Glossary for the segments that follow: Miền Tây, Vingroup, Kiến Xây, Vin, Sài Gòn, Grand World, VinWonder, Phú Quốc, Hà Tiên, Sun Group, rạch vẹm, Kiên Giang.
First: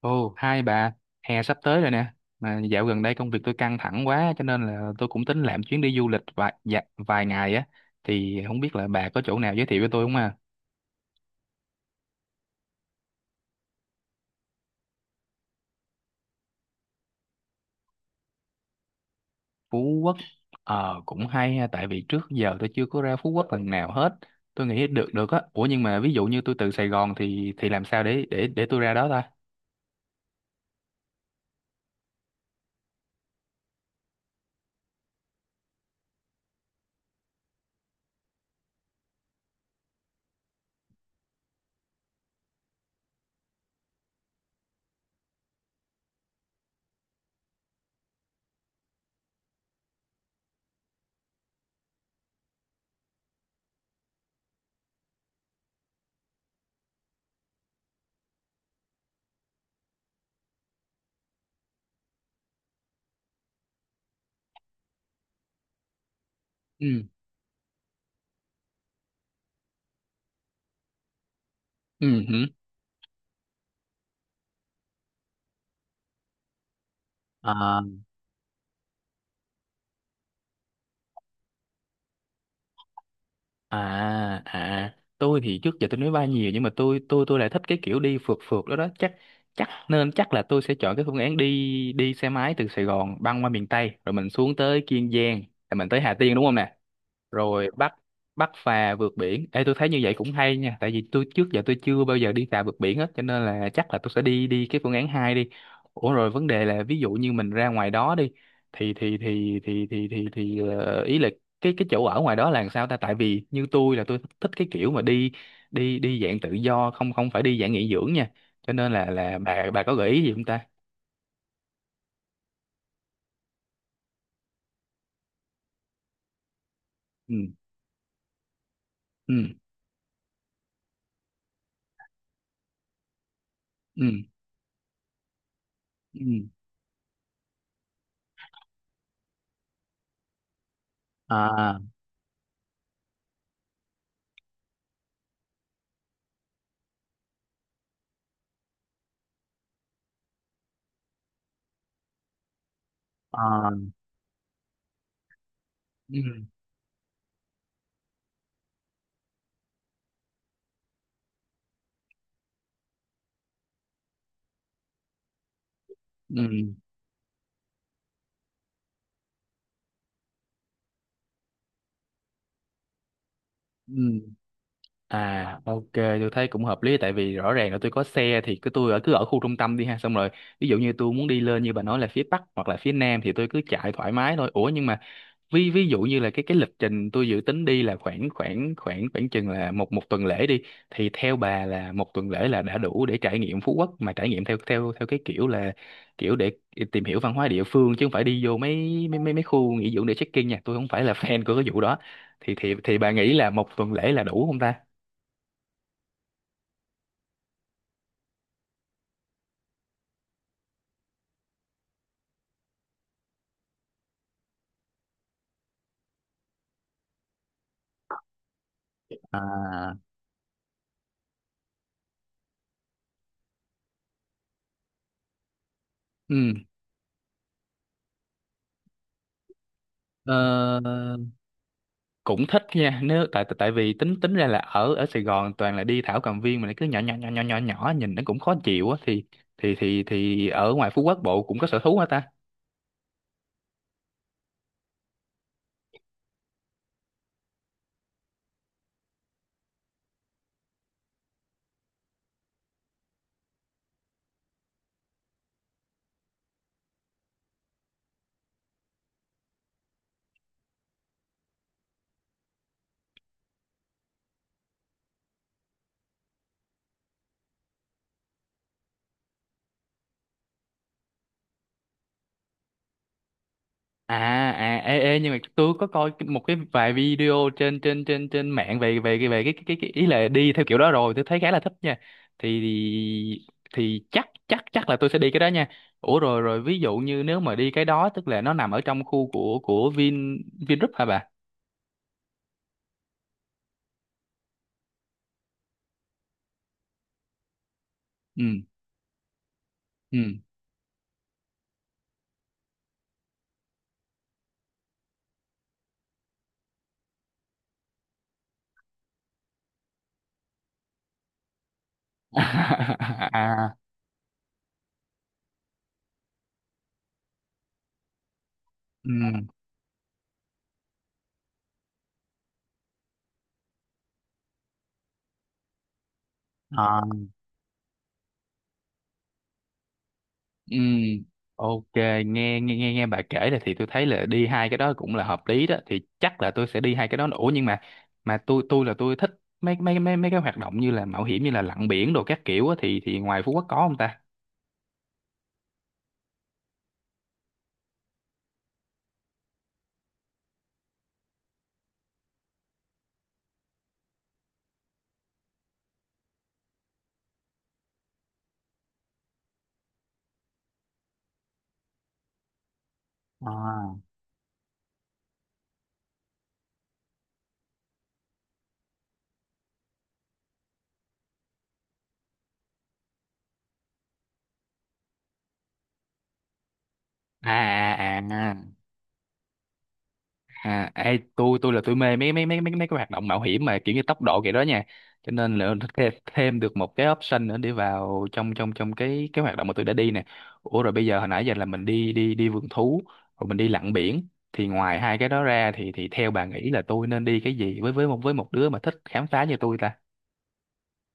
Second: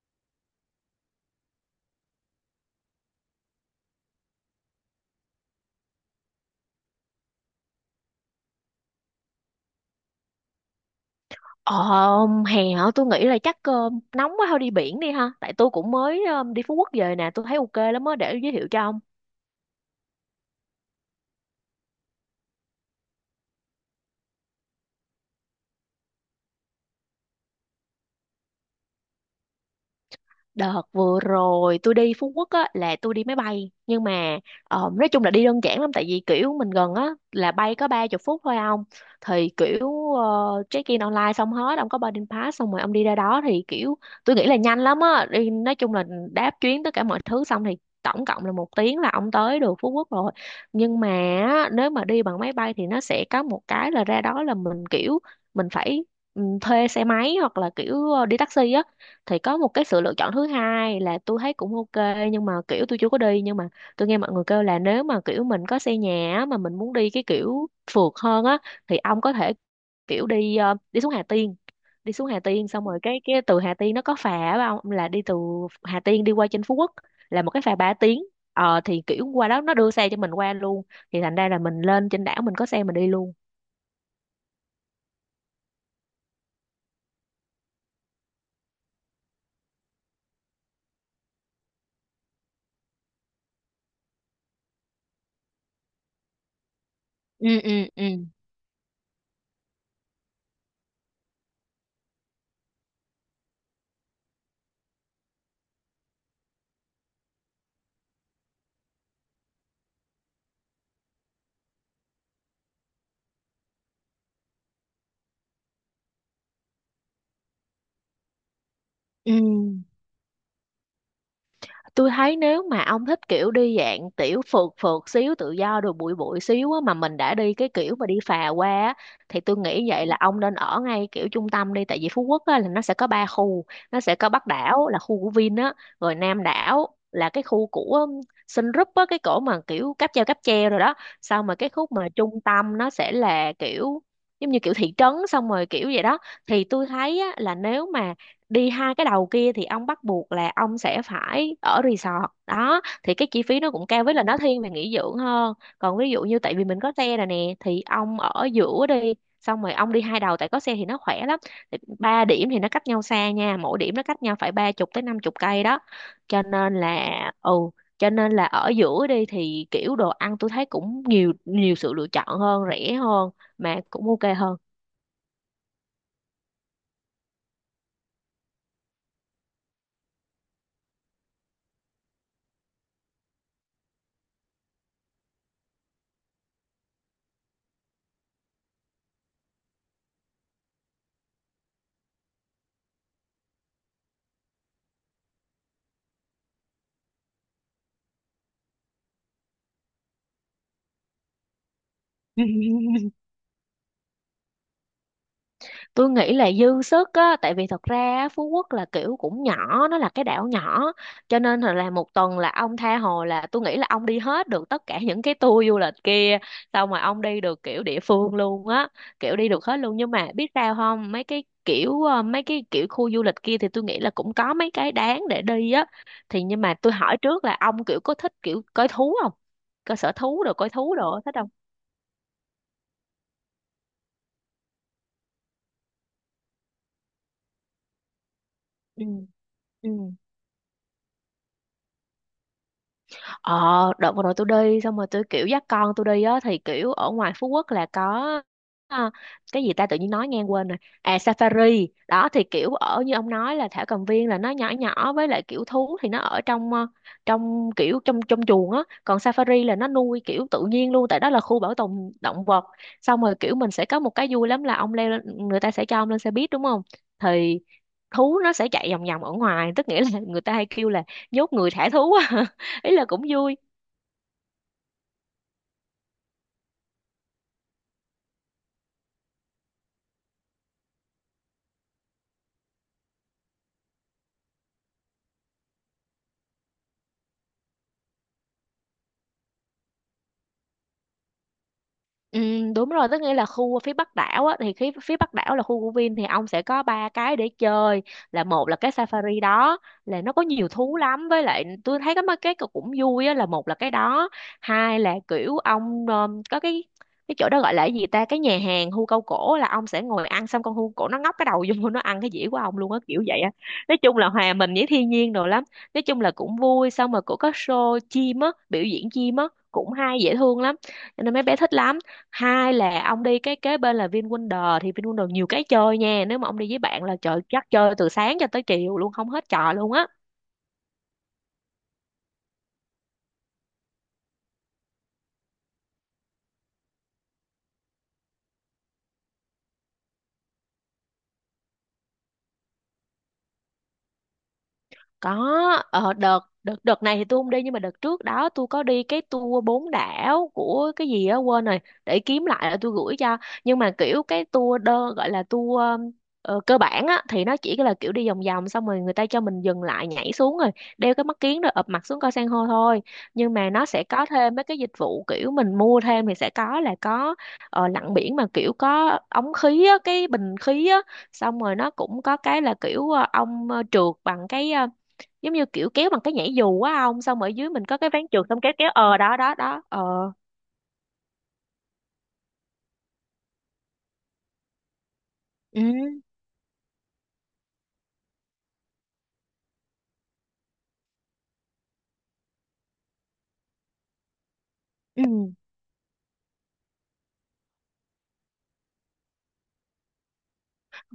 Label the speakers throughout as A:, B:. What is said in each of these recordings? A: Ồ, hai bà, hè sắp tới rồi nè. Mà dạo gần đây công việc tôi căng thẳng quá cho nên là tôi cũng tính làm chuyến đi du lịch vài ngày á thì không biết là bà có chỗ nào giới thiệu cho tôi không à?
B: Ờ, Hè hả? Tôi nghĩ là chắc nóng quá thôi đi biển đi ha. Tại tôi cũng mới đi Phú Quốc về nè, tôi thấy ok lắm á, để giới thiệu cho ông.
A: Phú Quốc ờ cũng hay ha tại vì trước giờ tôi chưa có ra Phú Quốc lần nào hết. Tôi nghĩ được được á. Ủa nhưng mà ví dụ như tôi từ Sài Gòn thì làm sao để tôi ra đó ta?
B: Đợt vừa rồi tôi đi Phú Quốc á là tôi đi máy bay, nhưng mà nói chung là đi đơn giản lắm, tại vì kiểu mình gần á là bay có ba chục phút thôi ông, thì kiểu check in online xong hết ông có boarding pass xong rồi ông đi ra đó, thì kiểu tôi nghĩ là nhanh lắm á đi, nói chung là đáp chuyến tất cả mọi thứ xong thì tổng cộng là một tiếng là ông tới được Phú Quốc rồi. Nhưng mà á, nếu mà đi bằng máy bay thì nó sẽ có một cái là ra đó là mình kiểu mình phải thuê xe máy hoặc là kiểu đi taxi á, thì có một cái sự lựa chọn thứ hai là tôi thấy cũng ok, nhưng mà kiểu tôi chưa có đi, nhưng mà tôi nghe mọi người kêu là nếu mà kiểu mình có xe nhà á, mà mình muốn
A: Ừ.
B: đi cái kiểu phượt hơn á, thì ông có thể kiểu đi đi xuống Hà Tiên, đi
A: Ừ
B: xuống Hà
A: hử.
B: Tiên xong rồi cái từ Hà Tiên nó có phà á ông, là đi từ Hà Tiên đi qua trên Phú Quốc, là một cái phà
A: À,
B: 3 tiếng. Ờ thì kiểu qua đó nó đưa xe cho mình qua luôn, thì thành ra là mình lên trên đảo mình có xe mình đi luôn.
A: à, à, tôi thì trước giờ tôi nói bay nhiều nhưng mà tôi lại thích cái kiểu đi phượt phượt đó đó chắc chắc nên chắc là tôi sẽ chọn cái phương án đi đi xe máy từ Sài Gòn băng qua miền Tây rồi mình xuống tới Kiên Giang rồi mình tới Hà Tiên đúng không nè?
B: ừ
A: Rồi
B: ừ
A: bắt
B: ừ
A: bắt phà vượt biển. Ê, tôi thấy như vậy cũng hay nha tại vì tôi trước giờ tôi chưa bao giờ đi phà vượt biển hết cho nên là chắc là tôi sẽ đi đi cái phương án hai đi. Ủa rồi vấn đề là ví dụ như mình ra ngoài đó đi ý là cái chỗ ở ngoài đó là làm sao ta, tại vì như tôi là tôi thích cái kiểu mà đi đi đi dạng tự do, không không phải đi dạng nghỉ dưỡng nha, cho nên
B: ừ
A: là bà có gợi ý gì không ta.
B: Tôi thấy nếu mà ông thích kiểu đi dạng tiểu phượt phượt xíu tự do rồi bụi bụi xíu á, mà mình
A: Ừ.
B: đã đi cái kiểu mà đi phà qua á, thì
A: Ừ.
B: tôi nghĩ vậy là ông nên ở ngay kiểu trung tâm đi, tại vì Phú Quốc á, là nó sẽ có ba khu. Nó
A: Ừ.
B: sẽ có Bắc đảo là khu của Vin á, rồi
A: Ừ.
B: Nam đảo là cái khu của um, Sun Group á, cái cổ mà kiểu cáp treo rồi đó. Xong rồi cái
A: À.
B: khúc mà trung tâm nó sẽ là kiểu giống như kiểu thị trấn xong rồi kiểu vậy đó. Thì tôi thấy á, là nếu mà đi hai cái đầu kia thì ông bắt buộc là ông sẽ phải ở resort đó, thì cái chi phí nó cũng
A: À.
B: cao, với là nó thiên về nghỉ dưỡng hơn. Còn ví
A: Ừ.
B: dụ như tại vì mình có xe rồi nè thì ông ở giữa đi, xong rồi ông đi hai đầu, tại có xe thì nó khỏe lắm. Thì ba điểm thì nó cách nhau xa nha, mỗi điểm nó cách nhau phải ba chục tới năm chục cây đó,
A: Ừ.
B: cho
A: Ừ.
B: nên là ừ, cho nên là ở giữa đi thì kiểu đồ ăn tôi thấy cũng nhiều nhiều sự lựa chọn hơn, rẻ hơn mà
A: Ừ.
B: cũng ok hơn.
A: À, ok, tôi thấy cũng hợp lý tại vì rõ ràng là tôi có xe thì cứ tôi ở cứ ở khu trung tâm đi ha, xong rồi ví dụ như tôi muốn đi lên như bà nói là phía Bắc hoặc là phía Nam thì tôi cứ chạy thoải mái thôi. Ủa nhưng mà ví ví dụ như là cái lịch trình tôi dự tính đi là khoảng khoảng khoảng khoảng chừng là một một tuần lễ đi, thì theo bà là một tuần lễ là đã đủ để trải nghiệm Phú Quốc mà trải nghiệm theo theo theo cái kiểu là kiểu để tìm hiểu văn hóa địa phương chứ không phải đi vô mấy mấy mấy mấy khu nghỉ dưỡng để check-in nha, tôi không phải là fan của cái vụ đó, thì thì bà nghĩ là một tuần lễ là đủ không ta.
B: Tôi nghĩ là dư sức á, tại vì thật ra á, Phú Quốc là kiểu cũng nhỏ, nó là cái đảo nhỏ, cho nên là một tuần là ông tha hồ, là tôi nghĩ là ông đi hết được tất cả những cái tour du lịch kia, xong rồi ông đi được kiểu địa phương luôn á, kiểu đi được hết
A: À,
B: luôn. Nhưng mà biết sao không, mấy cái kiểu mấy cái kiểu khu du lịch kia thì tôi nghĩ là cũng có mấy cái đáng để đi á. Thì
A: ừ,
B: nhưng mà tôi hỏi trước là ông kiểu có thích kiểu coi thú không, coi sở
A: ờ,
B: thú rồi coi thú rồi thích không?
A: cũng thích nha, nếu tại tại vì tính tính ra là ở ở Sài Gòn toàn là đi thảo cầm viên mà lại cứ nhỏ nhỏ nhỏ nhỏ nhỏ nhỏ nhìn nó cũng khó chịu á,
B: ừ
A: thì
B: ừ
A: thì ở ngoài Phú Quốc Bộ cũng có sở thú hả ta.
B: Ờ, đợt vừa rồi tôi đi xong rồi tôi kiểu dắt con tôi đi á, thì kiểu ở ngoài Phú Quốc là có à, cái gì ta tự nhiên nói ngang quên rồi. À, Safari. Đó, thì kiểu ở như ông nói là thảo cầm viên là nó nhỏ nhỏ, với lại kiểu thú thì nó ở trong trong kiểu trong trong chuồng á, còn Safari là nó nuôi kiểu tự nhiên luôn, tại đó là khu bảo tồn động vật. Xong rồi kiểu mình sẽ có một cái vui lắm là ông leo lên, người ta sẽ cho ông lên xe buýt đúng không? Thì thú nó sẽ chạy vòng vòng ở ngoài, tức nghĩa là người ta hay kêu là nhốt người thả thú á, ý là cũng vui.
A: À. À, ê, ê, nhưng mà tôi có coi một cái vài video trên trên mạng về về cái về cái ý là đi theo kiểu đó rồi tôi thấy khá là thích nha, thì thì chắc chắc chắc là tôi sẽ đi cái đó nha. Ủa rồi rồi ví dụ như nếu mà đi cái đó tức là nó nằm ở trong khu của Vin, Vingroup hả bà.
B: Ừ, đúng rồi, tức nghĩa là khu phía Bắc đảo á, thì phía, phía Bắc đảo là khu của Vin, thì ông sẽ có ba cái để chơi.
A: Ừ.
B: Là một là cái safari đó, là nó
A: Ừ.
B: có nhiều thú lắm, với lại tôi thấy cái mấy cái cũng vui á, là một là cái đó. Hai là kiểu ông có cái chỗ đó gọi là cái gì ta, cái nhà hàng hươu câu cổ, là ông sẽ ngồi ăn xong con hươu cổ nó ngóc cái đầu vô nó ăn cái dĩa của ông luôn á, kiểu vậy á.
A: À.
B: Nói chung là hòa mình với thiên nhiên đồ lắm, nói chung là cũng vui, xong rồi cũng có show chim á, biểu diễn chim á,
A: Ừ.
B: cũng hay, dễ thương lắm, cho nên mấy bé thích lắm. Hai là ông đi cái kế bên là VinWonder, thì VinWonder nhiều cái chơi nha, nếu mà ông đi với bạn là trời, chắc chơi từ sáng cho tới chiều luôn không hết trò luôn á.
A: Ừ, ok, nghe nghe nghe nghe bà kể là thì tôi thấy là đi hai cái đó cũng là hợp lý đó, thì chắc là tôi sẽ đi hai cái đó. Ủa nhưng mà tôi là tôi thích mấy mấy mấy mấy cái hoạt động như là mạo hiểm, như là lặn biển đồ các kiểu á, thì ngoài Phú Quốc có không ta?
B: Có, ở đợt đợt đợt này thì tôi không đi, nhưng mà đợt trước đó tôi có đi cái tour bốn đảo của cái gì á quên rồi, để kiếm lại là tôi gửi cho. Nhưng mà kiểu cái tour đơ gọi là tour cơ bản á, thì nó chỉ là kiểu đi vòng vòng xong rồi người ta cho mình dừng lại nhảy xuống rồi đeo cái mắt kiếng rồi ụp mặt xuống coi san hô thôi. Nhưng mà nó
A: À.
B: sẽ có thêm mấy cái dịch vụ kiểu mình mua thêm thì sẽ có là có lặn biển mà kiểu có ống khí á, cái bình khí á. Xong rồi nó cũng có cái là kiểu ông trượt bằng cái giống như kiểu kéo bằng cái nhảy dù á ông, xong ở
A: À
B: dưới mình có cái
A: à
B: ván trượt xong kéo
A: à.
B: kéo ờ đó đó đó ờ.
A: À, ê, tôi là tôi mê mấy mấy mấy mấy mấy cái hoạt động mạo hiểm mà kiểu như tốc độ kiểu đó nha. Cho nên là
B: ừ
A: thêm được một cái option nữa để vào trong trong trong cái hoạt động mà tôi đã đi nè. Ủa rồi bây giờ hồi nãy giờ là mình đi đi đi vườn thú, rồi mình đi lặn biển, thì ngoài hai
B: ừ
A: cái đó ra thì theo bà nghĩ là tôi nên đi cái gì, với với một đứa mà thích khám phá như tôi ta?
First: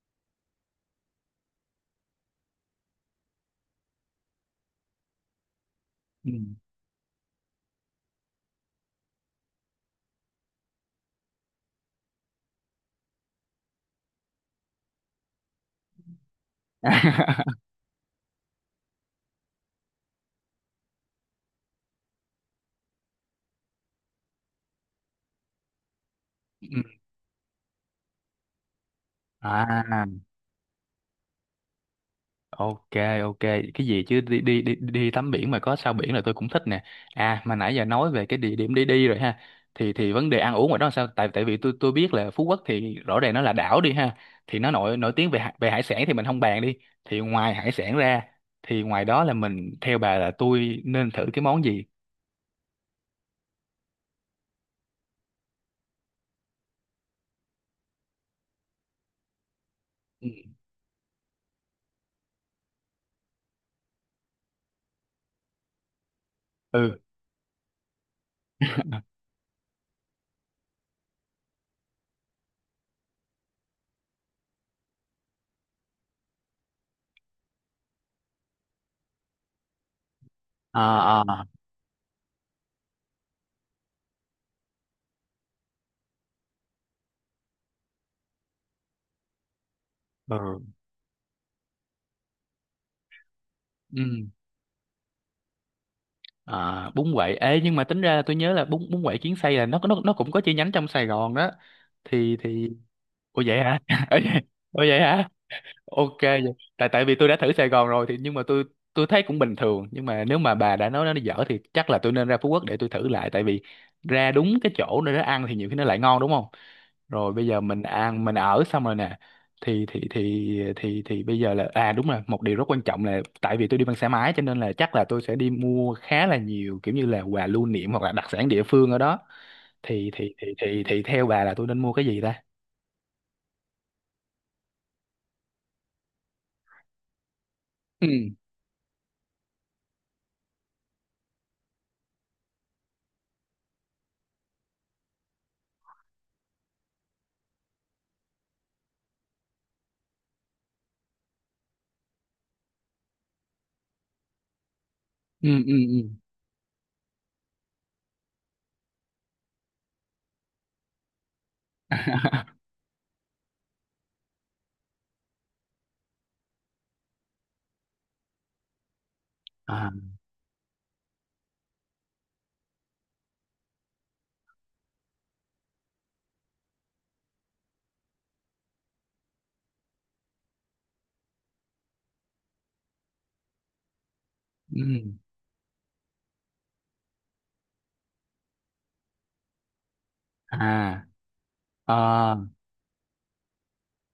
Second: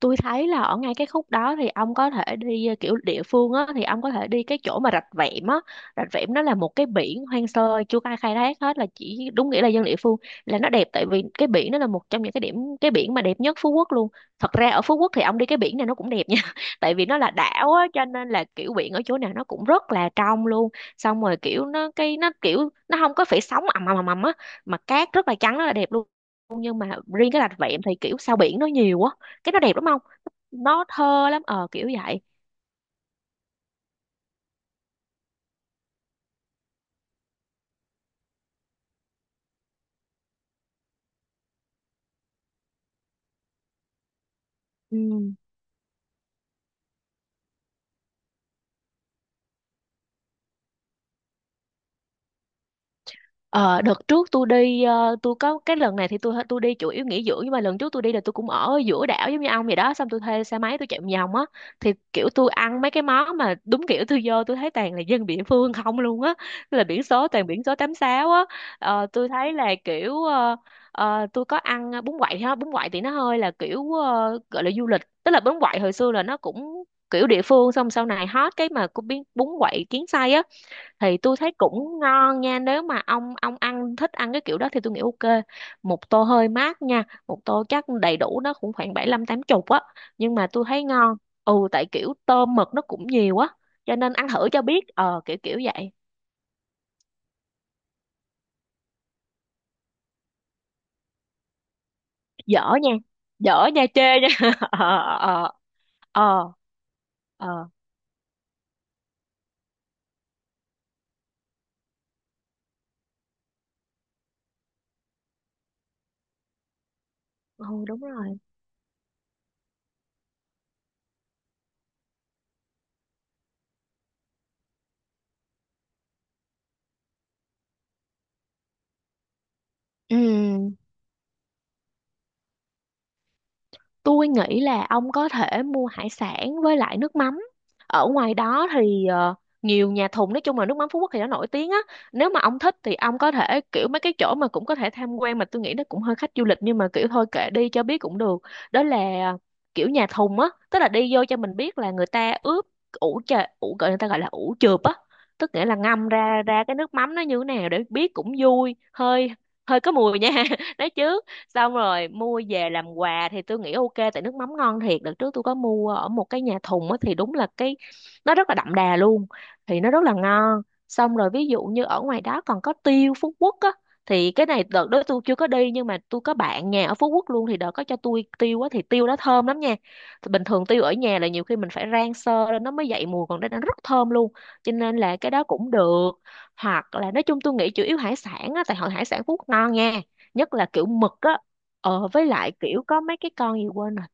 B: Tôi thấy là ở ngay cái khúc đó thì ông có thể đi kiểu địa phương á, thì ông có thể đi cái chỗ mà rạch vẹm á. Rạch
A: Ừ.
B: vẹm nó là một cái biển hoang sơ chưa ai khai thác hết, là chỉ đúng nghĩa là dân địa phương, là nó đẹp, tại vì cái biển nó là một trong những cái điểm, cái biển mà đẹp nhất Phú Quốc luôn. Thật ra ở Phú Quốc thì ông đi cái biển này nó cũng đẹp nha tại vì nó là đảo á, cho nên là kiểu biển ở chỗ nào nó cũng rất là trong luôn. Xong rồi kiểu nó cái nó kiểu nó không có phải sóng ầm ầm ầm ầm á, mà cát rất là trắng, rất là đẹp luôn.
A: Ừ.
B: Nhưng mà riêng cái rạch vẹm thì kiểu sao biển nó nhiều á, cái nó đẹp
A: À,
B: đúng không, nó thơ lắm, ờ kiểu vậy.
A: ok, ok, cái gì chứ đi đi đi đi tắm biển mà có sao biển là tôi cũng thích nè. À mà nãy giờ nói về cái địa điểm đi đi rồi ha. Thì vấn đề ăn uống ngoài đó là sao? Tại tại vì tôi biết là Phú Quốc thì rõ ràng nó là đảo đi ha. Thì nó nổi
B: Ừ.
A: nổi tiếng về về hải sản thì mình không bàn đi. Thì ngoài hải sản ra thì ngoài đó là mình theo bà là tôi nên thử cái món gì?
B: Ờ, đợt trước tôi đi ờ, tôi có cái lần này thì tôi đi chủ yếu nghỉ dưỡng, nhưng mà lần trước tôi đi là tôi cũng ở giữa đảo giống như ông vậy đó, xong tôi
A: Ừ.
B: thuê xe máy tôi chạy vòng vòng á, thì kiểu tôi ăn mấy cái món mà đúng kiểu tôi vô tôi thấy toàn là dân địa phương không luôn á, là
A: Ừ.
B: biển số toàn biển số 86 á. Ờ, tôi thấy là kiểu tôi có ăn bún quậy ha, bún quậy thì nó hơi là kiểu gọi là du lịch, tức là bún quậy hồi xưa là nó cũng kiểu địa phương, xong sau này hot cái mà cũng biến bún quậy kiến xây á. Thì
A: À,
B: tôi
A: à.
B: thấy cũng ngon nha, nếu mà ông ăn thích ăn cái kiểu đó thì tôi nghĩ ok. Một tô hơi mát nha, một tô chắc đầy đủ nó cũng khoảng bảy lăm tám chục á, nhưng mà
A: Ừ.
B: tôi thấy ngon. Ừ, tại kiểu tôm mực nó cũng nhiều á, cho
A: Ừ.
B: nên ăn thử cho biết ờ kiểu kiểu vậy.
A: À, bún quậy. Ê nhưng mà tính ra là tôi nhớ là bún bún quậy Kiến Xây là nó cũng có chi nhánh trong Sài Gòn đó. Thì
B: Dở
A: thì.
B: nha,
A: Ủa vậy
B: dở
A: hả?
B: nha, chê
A: Ủa
B: nha.
A: vậy, ủa
B: Ờ
A: vậy hả?
B: ờ
A: Ok vậy.
B: ờ
A: Tại tại vì tôi đã thử
B: ờ.
A: Sài Gòn rồi thì nhưng mà tôi thấy cũng bình thường, nhưng mà nếu mà bà đã nói nó dở thì chắc là tôi nên ra Phú Quốc để tôi thử lại, tại vì ra đúng cái chỗ nơi nó ăn thì nhiều khi nó lại ngon đúng không? Rồi bây giờ
B: Ừ
A: mình
B: đúng
A: ăn mình
B: rồi.
A: ở xong rồi nè, thì bây giờ là à đúng rồi, một điều rất quan trọng là tại vì tôi đi bằng xe máy cho nên là chắc là tôi sẽ đi mua khá là nhiều kiểu như là quà lưu niệm hoặc là đặc sản địa phương ở đó, thì
B: Ừ,
A: theo bà là tôi nên mua cái gì ta?
B: tôi nghĩ là ông có thể mua hải sản với lại nước mắm. Ở
A: Ừ.
B: ngoài đó thì nhiều nhà thùng, nói chung là nước mắm Phú Quốc thì nó nổi tiếng á. Nếu mà ông thích thì ông có thể kiểu mấy cái chỗ mà cũng có thể tham quan, mà tôi nghĩ nó cũng hơi khách du lịch nhưng mà kiểu thôi kệ đi cho biết cũng được. Đó là ờ, kiểu nhà thùng á, tức là đi vô cho mình biết là người ta ướp, ủ chà ủ gọi người ta gọi là ủ chượp á,
A: Ừ.
B: tức nghĩa
A: Ừ.
B: là
A: Ừ.
B: ngâm ra ra cái nước mắm nó như thế nào để biết cũng vui. Hơi hơi có mùi nha đấy chứ. Xong rồi mua về làm quà thì tôi nghĩ ok, tại nước mắm ngon thiệt. Đợt trước tôi có mua ở một cái nhà thùng á thì đúng là cái nó rất là đậm đà luôn, thì
A: À.
B: nó rất là ngon. Xong rồi ví dụ như ở ngoài đó còn có tiêu Phú Quốc á, thì cái này đợt đó tôi chưa có đi nhưng mà tôi có bạn nhà ở Phú Quốc luôn, thì đợt có cho tôi tiêu á thì tiêu đó thơm lắm nha. Thì bình thường tiêu ở nhà là nhiều khi mình phải rang sơ lên nó mới dậy mùi, còn đây nó rất thơm luôn, cho
A: Ừ.
B: nên là cái đó cũng được. Hoặc là nói chung tôi nghĩ chủ yếu hải sản á, tại hội hải sản Phú Quốc ngon nha, nhất là kiểu
A: À.
B: mực á. Ờ, với
A: Ờ.
B: lại kiểu có mấy cái con gì quên rồi,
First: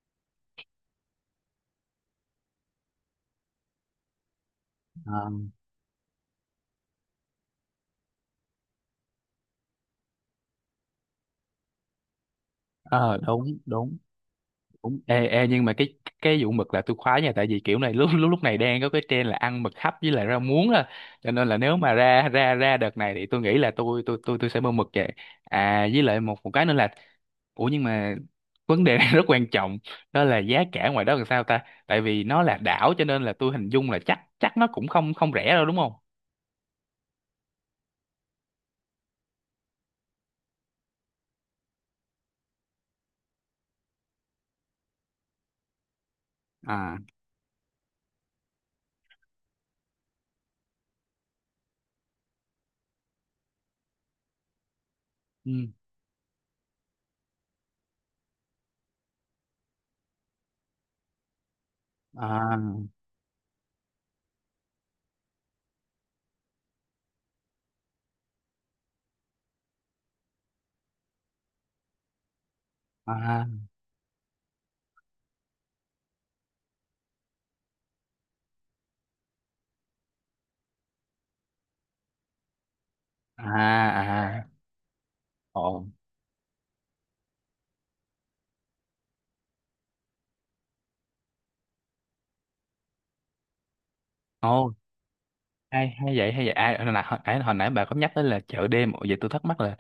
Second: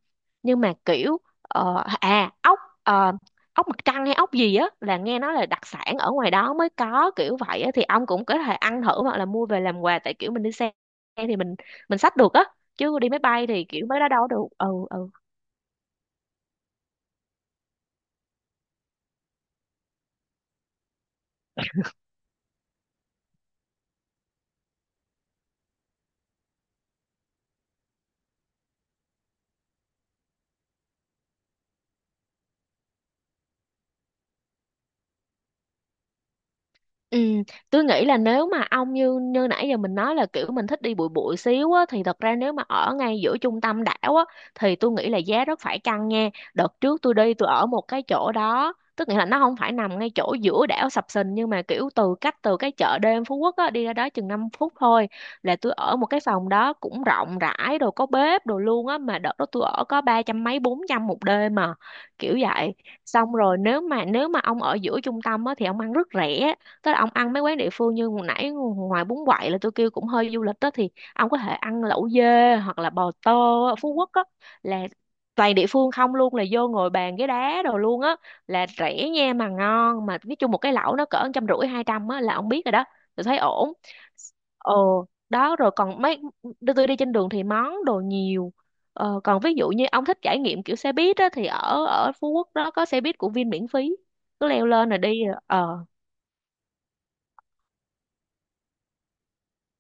B: nhưng mà kiểu ốc, ốc mặt trăng hay ốc gì á là nghe
A: Ờ.
B: nói là đặc sản ở ngoài đó mới có kiểu vậy á, thì ông cũng có thể ăn thử hoặc là mua về làm quà, tại kiểu mình đi xe thì mình xách được á, chứ đi
A: Ờ,
B: máy bay
A: đúng
B: thì kiểu
A: đúng
B: mấy đó đâu có được. Ừ ừ.
A: đúng. Ê ê nhưng mà cái vụ mực là tôi khoái nha, tại vì kiểu này lúc lúc lúc này đang có cái trend là ăn mực hấp với lại rau muống đó, cho nên là nếu mà ra ra ra đợt này thì tôi nghĩ là tôi sẽ mua mực về. À với lại một một cái nữa là, ủa nhưng mà vấn đề này rất quan trọng, đó là giá cả ngoài đó làm sao ta, tại vì nó là đảo cho nên là tôi hình dung là chắc chắc nó cũng không không rẻ đâu đúng không.
B: Ừ, tôi nghĩ là nếu mà ông như như nãy giờ mình nói là kiểu mình thích đi bụi bụi xíu á, thì thật ra nếu mà ở ngay giữa trung tâm đảo á thì tôi nghĩ là giá rất phải căng nha. Đợt
A: À.
B: trước tôi đi tôi ở một cái chỗ đó, tức nghĩa là nó không phải nằm ngay chỗ giữa đảo sập sình, nhưng mà kiểu từ cái chợ đêm Phú Quốc á đi ra đó chừng 5 phút thôi, là
A: Ừ.
B: tôi ở một cái phòng đó cũng rộng rãi rồi, có bếp đồ luôn á, mà đợt đó tôi ở có 300 mấy 400 một đêm mà kiểu
A: À.
B: vậy. Xong rồi nếu mà ông ở giữa trung tâm á thì ông ăn rất rẻ, tức là ông ăn mấy quán địa phương như hồi nãy. Ngoài bún quậy là tôi kêu cũng hơi du lịch đó, thì ông có thể ăn lẩu dê hoặc là bò
A: À.
B: tô ở Phú Quốc á, là toàn địa phương không luôn, là vô ngồi bàn ghế đá đồ luôn á, là rẻ nha mà ngon, mà nói chung một cái lẩu nó cỡ 150 200 á là ông biết rồi đó. Tôi thấy
A: À.
B: ổn.
A: À. À.
B: Ồ đó rồi
A: Ồ.
B: còn mấy, đưa tôi đi trên đường thì món đồ nhiều. Còn ví dụ như ông thích trải nghiệm kiểu xe buýt á thì ở ở Phú Quốc đó có xe buýt của Vin miễn phí, cứ leo
A: Ồ,
B: lên rồi đi. Ờ
A: hay hay vậy, hay vậy à. Hồi nãy bà có nhắc tới là chợ đêm. Ồ, vậy tôi thắc mắc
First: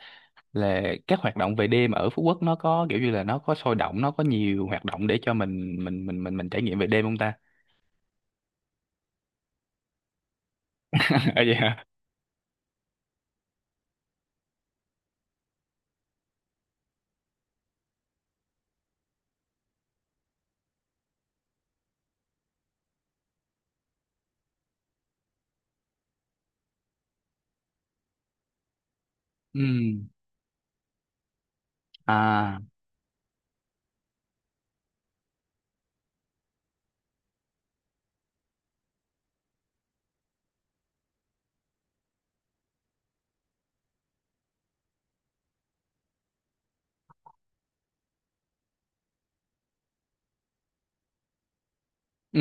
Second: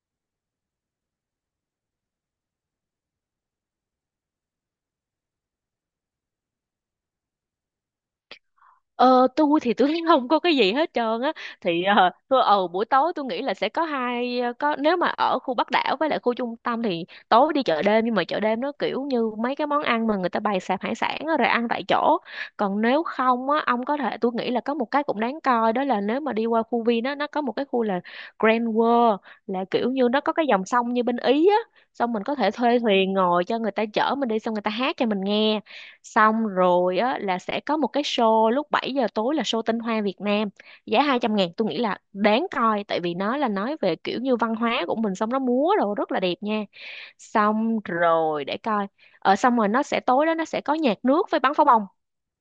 A: là các hoạt động về đêm ở Phú Quốc nó có kiểu như là nó có sôi động, nó có nhiều hoạt động để cho mình mình trải nghiệm về đêm không ta.
B: Ờ, tôi thì tôi không có cái gì hết trơn á.
A: À vậy
B: Thì
A: hả.
B: tôi buổi tối tôi nghĩ là sẽ có hai, có nếu mà ở khu Bắc đảo với lại khu trung tâm thì tối đi chợ đêm, nhưng mà chợ đêm nó kiểu như mấy cái món ăn mà người ta bày sạp hải sản á, rồi ăn tại chỗ. Còn nếu không á ông có thể, tôi nghĩ là có một cái cũng đáng coi, đó là nếu mà đi qua khu Vin á nó có một cái khu là Grand World,
A: Ừ.
B: là kiểu như nó có cái dòng sông như bên Ý á, xong mình có thể
A: À.
B: thuê thuyền ngồi cho người ta chở mình đi, xong người ta hát cho mình nghe, xong rồi á là sẽ có một cái show lúc 7 giờ tối là show tinh hoa Việt Nam, giá 200.000, tôi nghĩ là đáng coi tại vì nó là nói về kiểu như văn hóa của mình, xong nó múa rồi rất là đẹp nha. Xong rồi để coi, xong rồi nó sẽ tối đó nó sẽ có nhạc nước với bắn pháo bông.
A: Ừ,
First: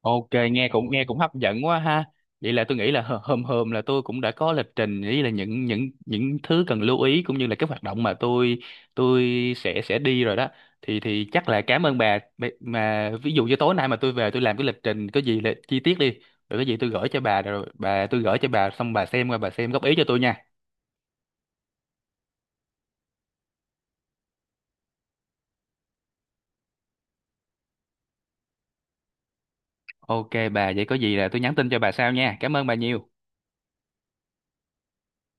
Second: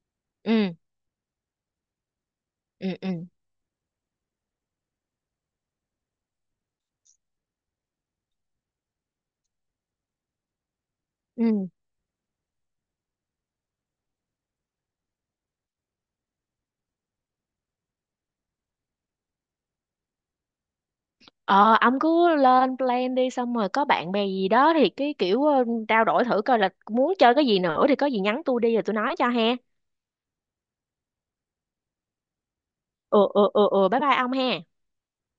A: ok, nghe
B: Ừ
A: cũng hấp dẫn quá ha. Vậy là tôi nghĩ
B: ừ
A: là
B: ừ
A: hôm hôm là tôi cũng đã có lịch trình với là những thứ cần lưu ý cũng như là các hoạt động mà tôi sẽ đi rồi đó. Thì chắc
B: ừ.
A: là cảm ơn bà. Mà ví dụ như tối nay mà tôi về tôi làm cái lịch trình có gì là chi tiết đi. Rồi cái gì tôi gửi cho bà rồi bà tôi gửi cho bà xong bà xem qua bà xem góp ý cho tôi nha.
B: Ờ ông cứ lên plan đi xong rồi có bạn bè gì đó thì cái kiểu trao đổi thử coi là muốn chơi cái gì nữa, thì có gì nhắn tôi đi rồi tôi nói cho ha.
A: Ok bà, vậy có gì là tôi nhắn tin cho bà sau nha. Cảm ơn bà nhiều.
B: Ừ ừ ừ ừ, bye bye ông ha.